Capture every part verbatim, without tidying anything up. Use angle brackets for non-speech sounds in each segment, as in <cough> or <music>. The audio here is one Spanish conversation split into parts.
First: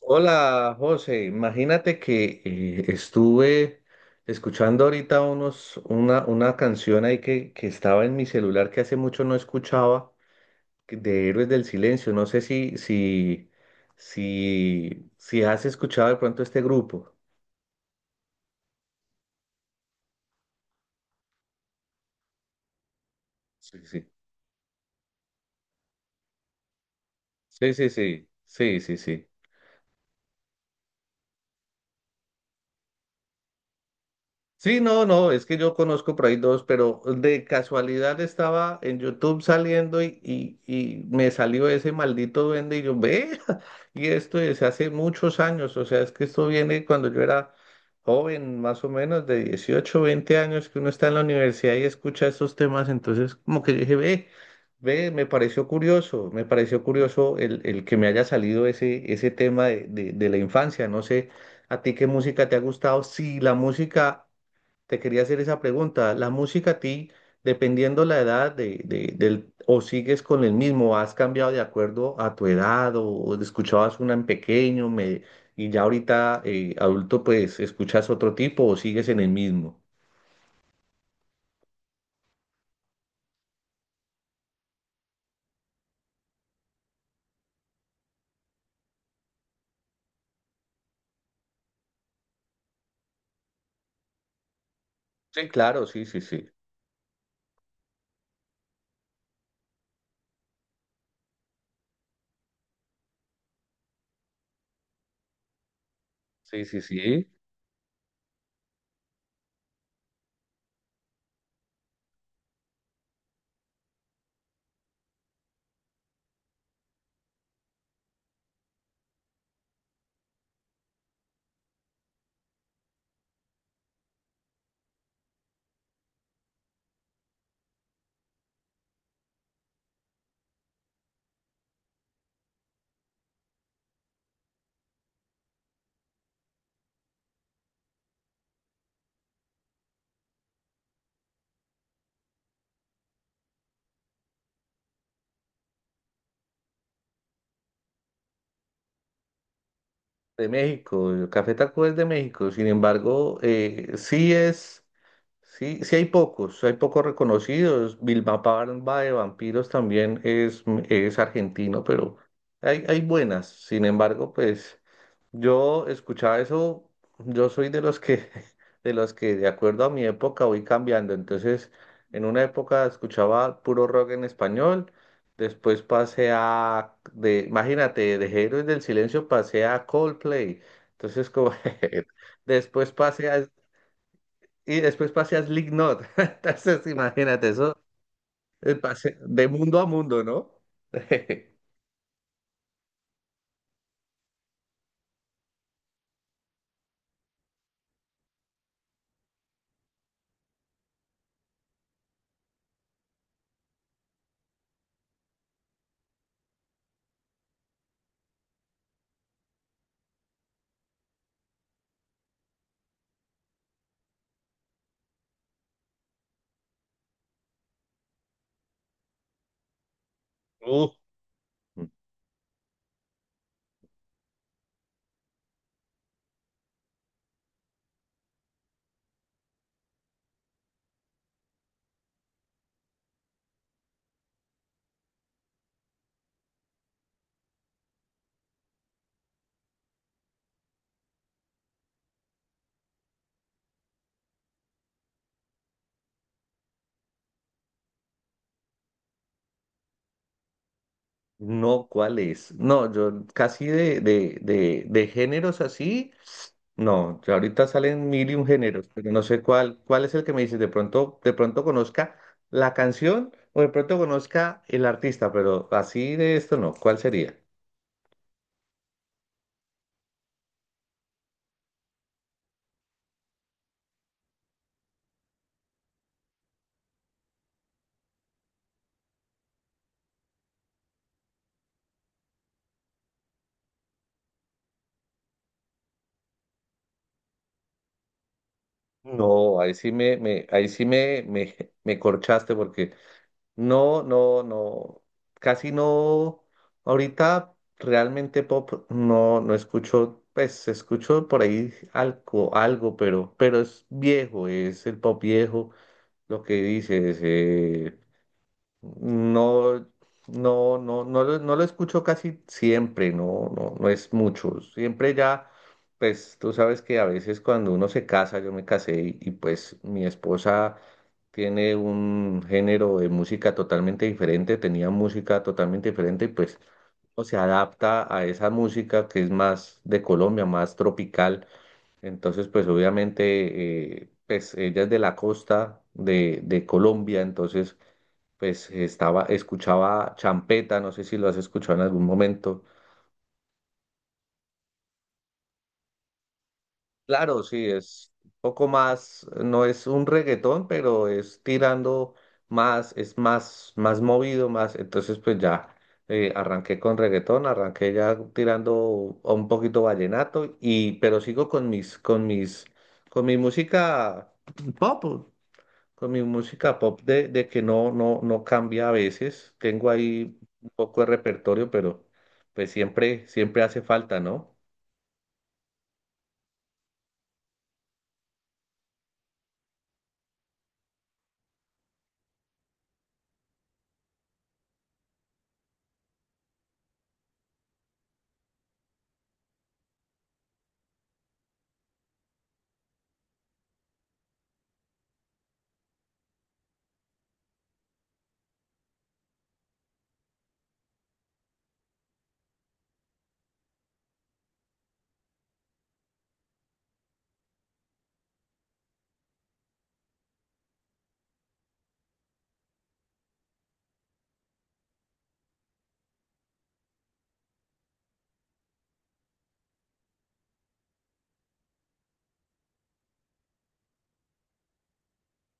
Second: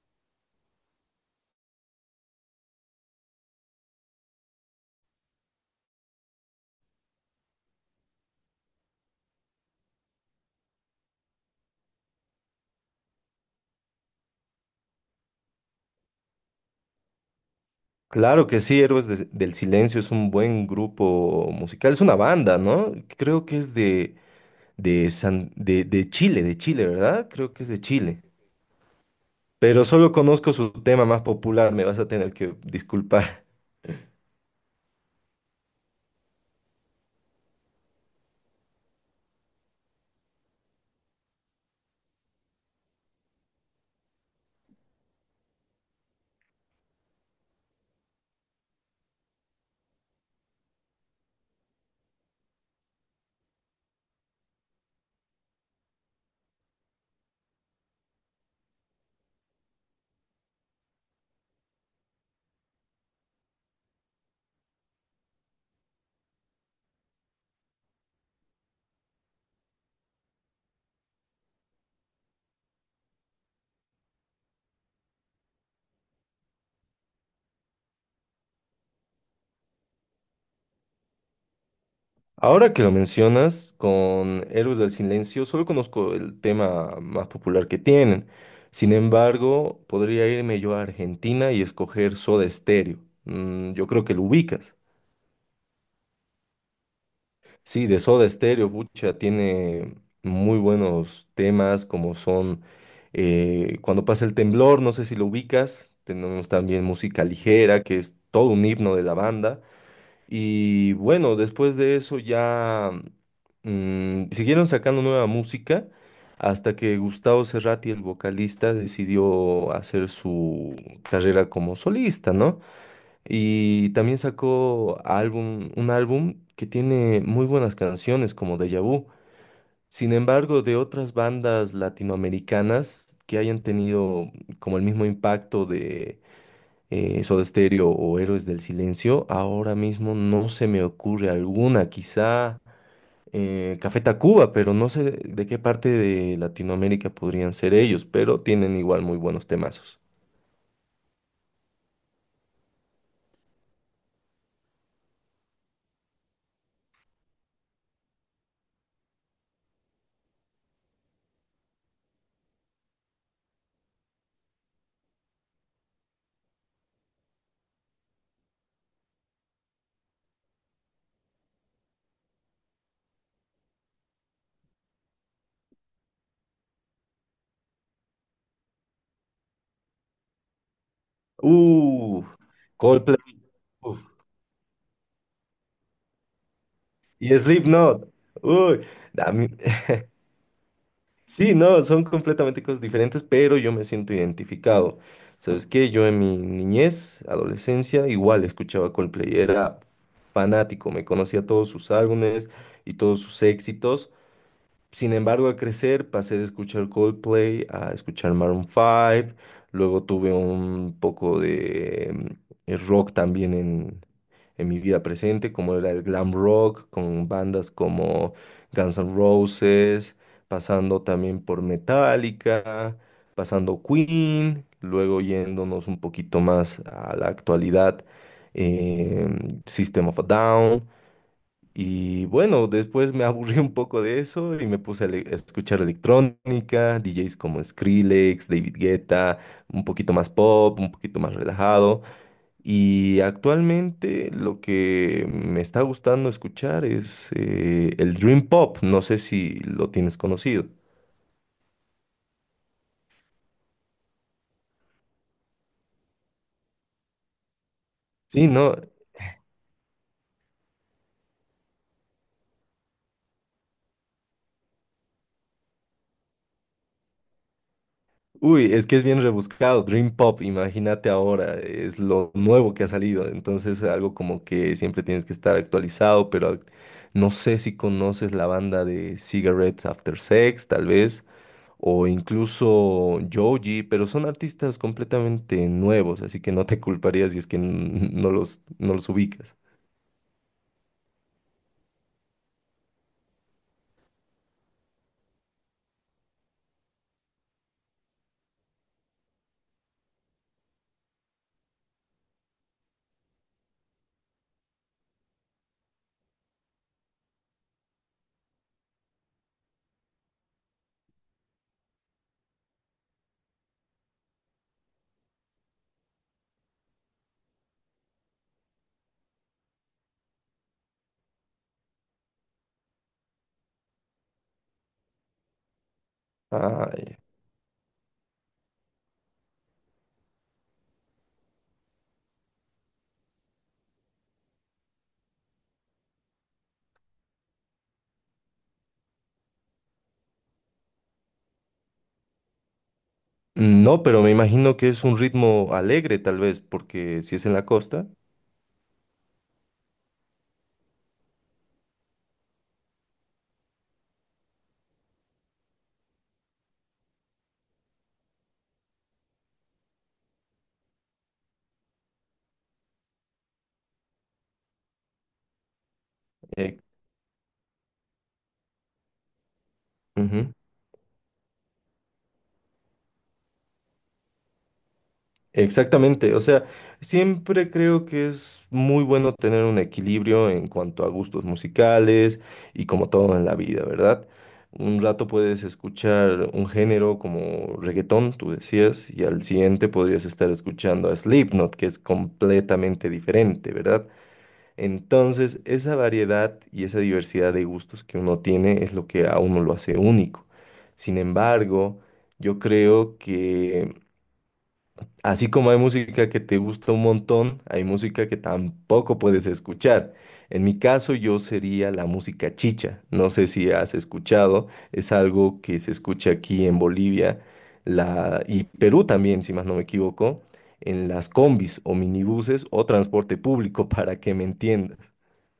Hola, José. Imagínate que eh, estuve escuchando ahorita unos, una, una canción ahí que, que estaba en mi celular que hace mucho no escuchaba, que- de Héroes del Silencio. No sé si, si, si, si has escuchado de pronto este grupo. Claro que sí, Héroes de- del Silencio es un buen grupo musical, es una banda, ¿no? Creo que es Sí, sí. de, de, San- de, de Chile, de Chile, ¿verdad? Creo que es Sí, de sí, Chile. sí. Sí, sí, sí. Pero solo conozco su tema más popular, me vas a tener que disculpar. Sí, no, no, es que yo conozco por ahí dos, pero de casualidad estaba en YouTube saliendo y, y, y me salió ese maldito duende y yo, ve, <laughs> y esto es hace muchos años, o sea, es que esto viene cuando yo era joven, más o menos de dieciocho veinte años, que uno está en la universidad y escucha estos temas, entonces como que yo dije, ve, ve, me pareció curioso, me pareció curioso el, el que me haya salido ese, ese tema de, de de la infancia, no sé. ¿A ti qué música te ha gustado? Si la música te quería hacer esa pregunta. ¿La música a ti, dependiendo la edad de, de- del, o sigues con el mismo, has cambiado de acuerdo a tu edad o, o escuchabas una en pequeño me- y ya ahorita eh, adulto pues escuchas otro tipo o sigues en el mismo? <laughs> Ahora que lo mencionas, con Héroes del Silencio solo conozco el tema más popular que tienen. Sin embargo, podría irme yo a Argentina y escoger Soda Stereo. Mm, yo creo que lo ubicas. Sí, claro, sí, sí, sí. Sí, de Soda Stereo, pucha, tiene muy buenos temas como son eh, Cuando pasa el temblor, no sé si lo ubicas, tenemos Sí, sí, también música sí. ligera, que es todo un himno de la banda. Y bueno, después de eso ya mm, siguieron sacando nueva música hasta que Gustavo Cerati, el vocalista, decidió hacer su carrera como solista, ¿no? Y también sacó álbum, un álbum que tiene muy buenas canciones como Deja Vu. Sin embargo, de otras bandas latinoamericanas que hayan tenido como el mismo impacto de eh, Soda Stereo o Héroes del Silencio, ahora mismo no se me ocurre alguna. Quizá eh, Café Tacuba, pero no sé de qué parte de Latinoamérica podrían ser ellos, pero tienen igual muy buenos temazos. De México, el Café Taco es de México, sin embargo, eh, sí es. Sí, sí hay pocos, hay pocos reconocidos. Vilma Palma de Vampiros también es, es argentino, pero hay, hay buenas. Sin embargo, pues yo escuchaba eso, yo soy de los que, <laughs> de los que de acuerdo a mi época voy cambiando. Entonces, en una época escuchaba puro rock en español, después pasé a, de, imagínate, de Héroes del Silencio pasé a Coldplay. Entonces, como Uh, <laughs> después pasé Coldplay. a y después pasé a Slipknot. <laughs> Entonces, Y imagínate eso, Slipknot. eh, Uy, pasé a de mí- mundo a <laughs> mundo, ¿no? <laughs> sí, no, son completamente cosas diferentes, pero yo me siento identificado. ¿Sabes qué? Yo en mi niñez, adolescencia, igual escuchaba Coldplay, era fanático, me conocía todos sus álbumes y todos sus éxitos. Sin embargo, al crecer pasé de escuchar Coldplay a escuchar Maroon cinco, luego tuve un poco de mm, eh, rock también en mi vida presente, como era el glam rock, con bandas como Guns N' Roses, Uh, pasando también por Metallica, pasando Queen, luego yéndonos un poquito más a la actualidad, eh, System of a Down. Y bueno, después me <laughs> aburrí un poco de eso y me puse a, le- a escuchar electrónica, D Js como Skrillex, David Guetta, un poquito más pop, un poquito más relajado. Y actualmente lo que me está gustando escuchar es eh, el Dream Pop. No sé si lo tienes conocido. no, ¿cuál es? No, yo casi de, de, de, de géneros así, no, ya ahorita salen mil y un Sí, no. géneros, pero no sé cuál, cuál es el que me dices, de pronto, de pronto conozca la canción o de pronto conozca el artista, pero así de esto no, ¿cuál sería? Uy, es que es bien rebuscado. Dream Pop, imagínate ahora, es lo nuevo que ha salido. Entonces, algo como que siempre tienes que estar actualizado, pero ac- no sé si conoces la banda de Cigarettes After Sex, tal vez. O incluso Joji, pero son artistas completamente nuevos, así que no te culparía si es que n- no los, no los ubicas. No, ahí sí me, me, ahí sí me, me, me corchaste porque no, no, no, casi no. Ahorita realmente pop no, no escucho, pues escucho por ahí algo, algo, pero, pero es viejo, es el pop viejo, lo que dices, eh, no, no, no, no lo, no lo escucho casi siempre, no, no, no es mucho. Siempre ya, pues tú sabes que a veces cuando uno se casa, yo me casé y, y, pues mi esposa tiene un género de música totalmente diferente, tenía música totalmente diferente y pues Ay. uno se adapta a esa música que es más de Colombia, más tropical. Entonces, pues obviamente, eh, pues ella es de la costa de, de Colombia, entonces pues estaba, escuchaba champeta, no sé si lo has escuchado en algún momento. No, pero me imagino que es un ritmo alegre tal vez, porque si Claro, es en sí, la costa. es un poco más, no es un reggaetón, pero es tirando más, es más, más movido, más, entonces pues ya eh, arranqué con reggaetón, arranqué ya tirando a un poquito vallenato y, pero sigo con mis, con mis, con mi música pop. Con mi música eh, pop de, de que no, no, no cambia a veces. Tengo ahí un poco de repertorio, pero pues siempre, siempre hace falta, ¿no? Exactamente, o sea, siempre creo que es muy bueno tener un equilibrio en cuanto a gustos musicales y como todo en la vida, ¿verdad? Un rato puedes escuchar un género como reggaetón, tú decías, y al siguiente podrías estar escuchando a Slipknot, que es completamente diferente, ¿verdad? Entonces, esa variedad y esa diversidad de gustos que uno tiene es lo que a uno lo hace único. Sin embargo, yo creo que así como hay música que te gusta un montón, hay música que tampoco puedes escuchar. En mi caso, yo sería la música chicha. No sé si has escuchado, es algo que se escucha aquí en Bolivia la... y Perú también, si más no me equivoco, en las combis o minibuses o transporte público, <laughs> para que me entiendas.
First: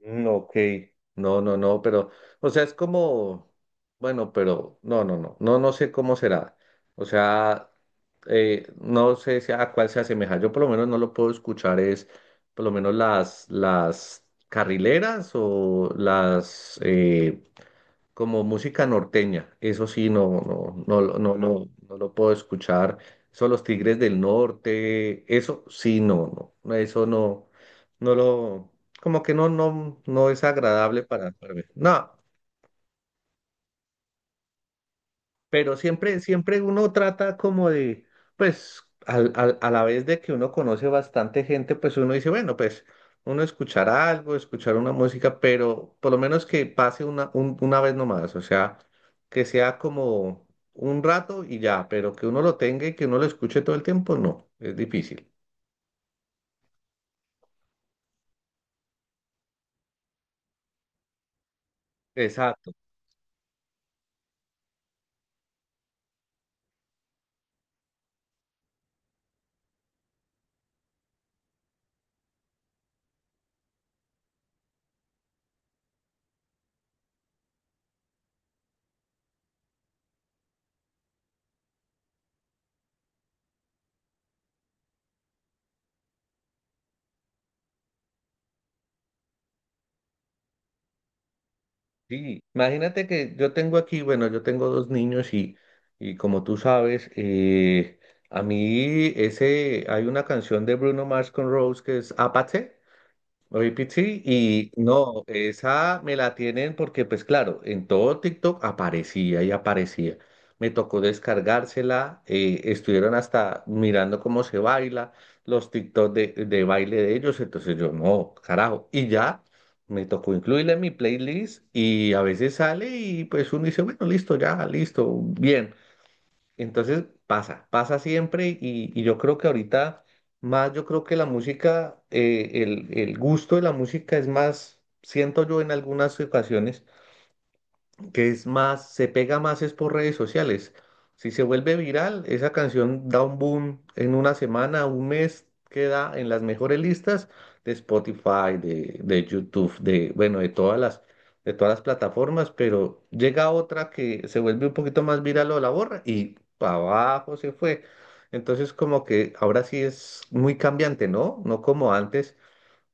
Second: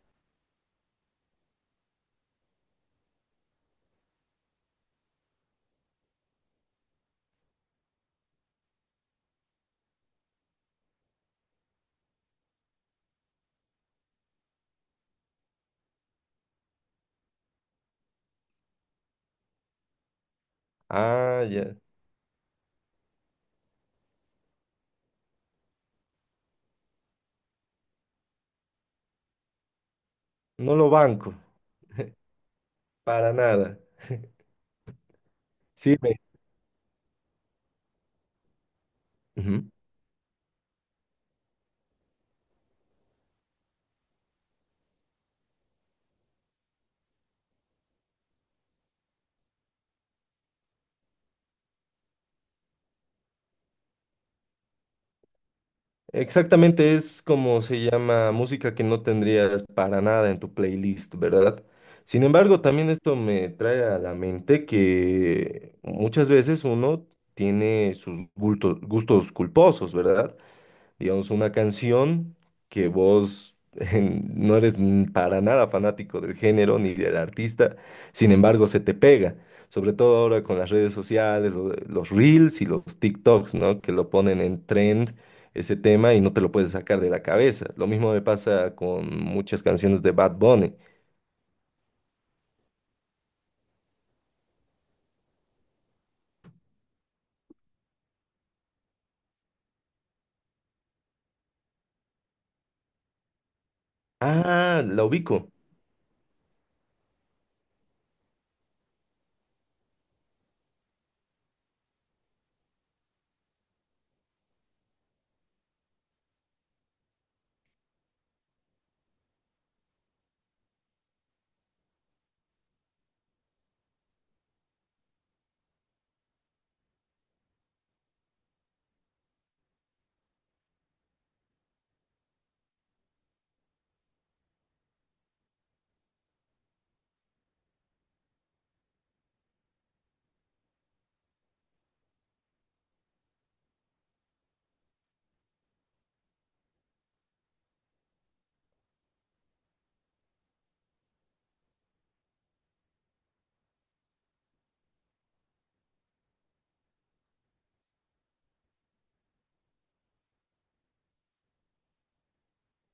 Mm, ok. No, no, no, pero, o sea, es como, bueno, pero no, no, no, no, no sé cómo será. O sea, eh, no sé si a cuál se asemeja. Yo por lo menos no lo puedo escuchar, es por lo menos las, las carrileras o las, eh, como música norteña, eso sí, no, no, no, lo- no, Ah, No. no, ya. no lo puedo escuchar. Son los Tigres del Norte, eso sí, no, no, no, eso no, no lo, como que no, no, no es No lo agradable para, banco, para mí. No, para nada. pero Sí, siempre, me... siempre uno trata como de, pues, al- al- Ujú. a la vez de que uno conoce bastante gente, pues uno dice, bueno, pues, uno escuchar algo, escuchar una música, pero por lo menos que pase una, un- una vez nomás, o sea, que sea como un rato y ya, pero que uno lo tenga y que uno lo escuche todo el tiempo, no, es difícil. Exactamente, es como se llama música que no tendrías para nada en tu playlist, ¿verdad? Sin embargo, Exacto. también esto me trae a la mente que muchas veces uno tiene sus bulto- gustos culposos, ¿verdad? Digamos, una canción que vos <laughs> en- no eres n- para nada fanático del género ni del artista, sin embargo, se te pega, sobre todo ahora con las redes sociales, lo- los reels y los TikToks, ¿no? Que lo ponen en trend ese tema y no te lo puedes sacar de la cabeza. Lo mismo me pasa con muchas canciones de Bad Bunny. Sí, imagínate que yo tengo aquí, bueno, yo tengo dos niños y, y como tú sabes, eh, a mí ese, hay una canción de Bruno Mars con Rose que es Apache. Oye, Pichi, y Ah, la no, ubico. esa me la tienen porque, pues claro, en todo TikTok aparecía y aparecía. Me tocó descargársela, eh, estuvieron hasta mirando cómo se baila, los TikTok de, de baile de ellos, entonces yo, no, carajo, y ya me tocó incluirla en mi playlist y a veces sale y pues uno dice, bueno, listo, ya, listo, bien. Entonces pasa, pasa siempre y, y yo creo que ahorita más, yo creo que la música, eh, el, el gusto de la música es más, siento yo en algunas ocasiones, que es más, se pega más es por redes sociales. Si se vuelve viral, esa canción da un boom en una semana, un mes, queda en las mejores listas de Spotify, de, de YouTube, de, bueno, de todas las, de todas las plataformas, pero llega otra que se vuelve un poquito más viral o la borra y para abajo se fue. Entonces como que ahora sí es muy cambiante, ¿no? No como antes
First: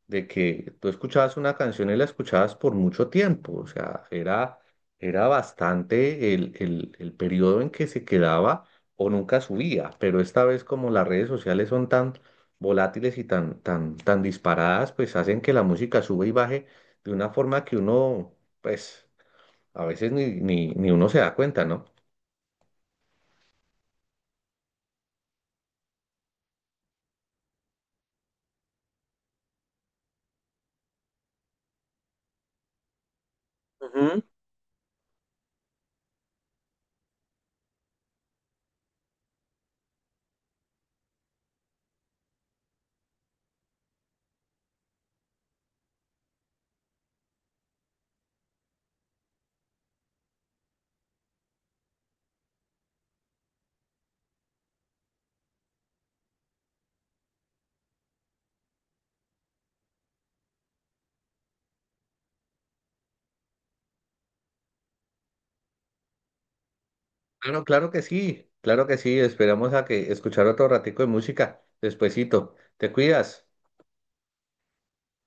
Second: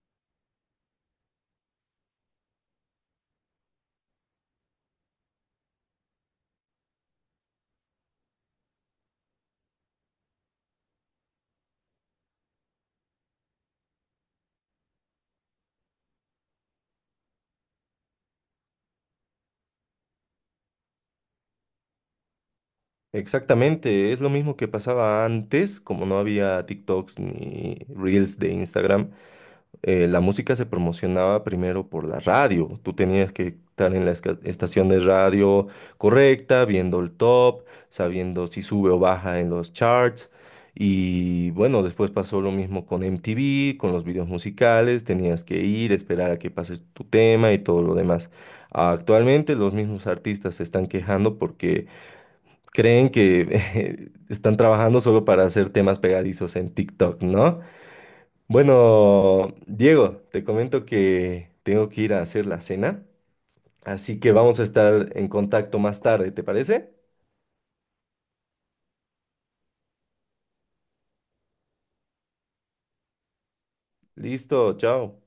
de que tú escuchabas una canción y la escuchabas por mucho tiempo, o sea, era, era bastante el, el, el periodo en que se quedaba o nunca subía, pero esta vez como las redes sociales son tan volátiles y tan, tan, tan disparadas, pues hacen que la música sube y baje de una forma que uno, pues, a veces ni, ni, ni uno se da cuenta, ¿no? Exactamente, es lo mismo que pasaba antes, como no había TikToks ni Reels de Instagram, eh, la música se promocionaba primero por la radio. Tú tenías que estar en la Ujú. esca- estación de radio correcta, viendo el top, sabiendo si sube o baja en los charts. Y bueno, después pasó lo mismo con M T V, con los videos musicales, tenías que ir, esperar a que pases tu tema y todo lo demás. Actualmente los mismos artistas se están quejando, creen que <laughs> están trabajando solo para hacer temas pegadizos en TikTok, ¿no? Bueno, Diego, te comento que tengo que ir a hacer la cena, así que vamos a estar en contacto más tarde, ¿te parece? Claro, claro que sí, claro que sí, esperamos a que escuchar otro ratico de música, despuesito, te cuidas. Listo, chao.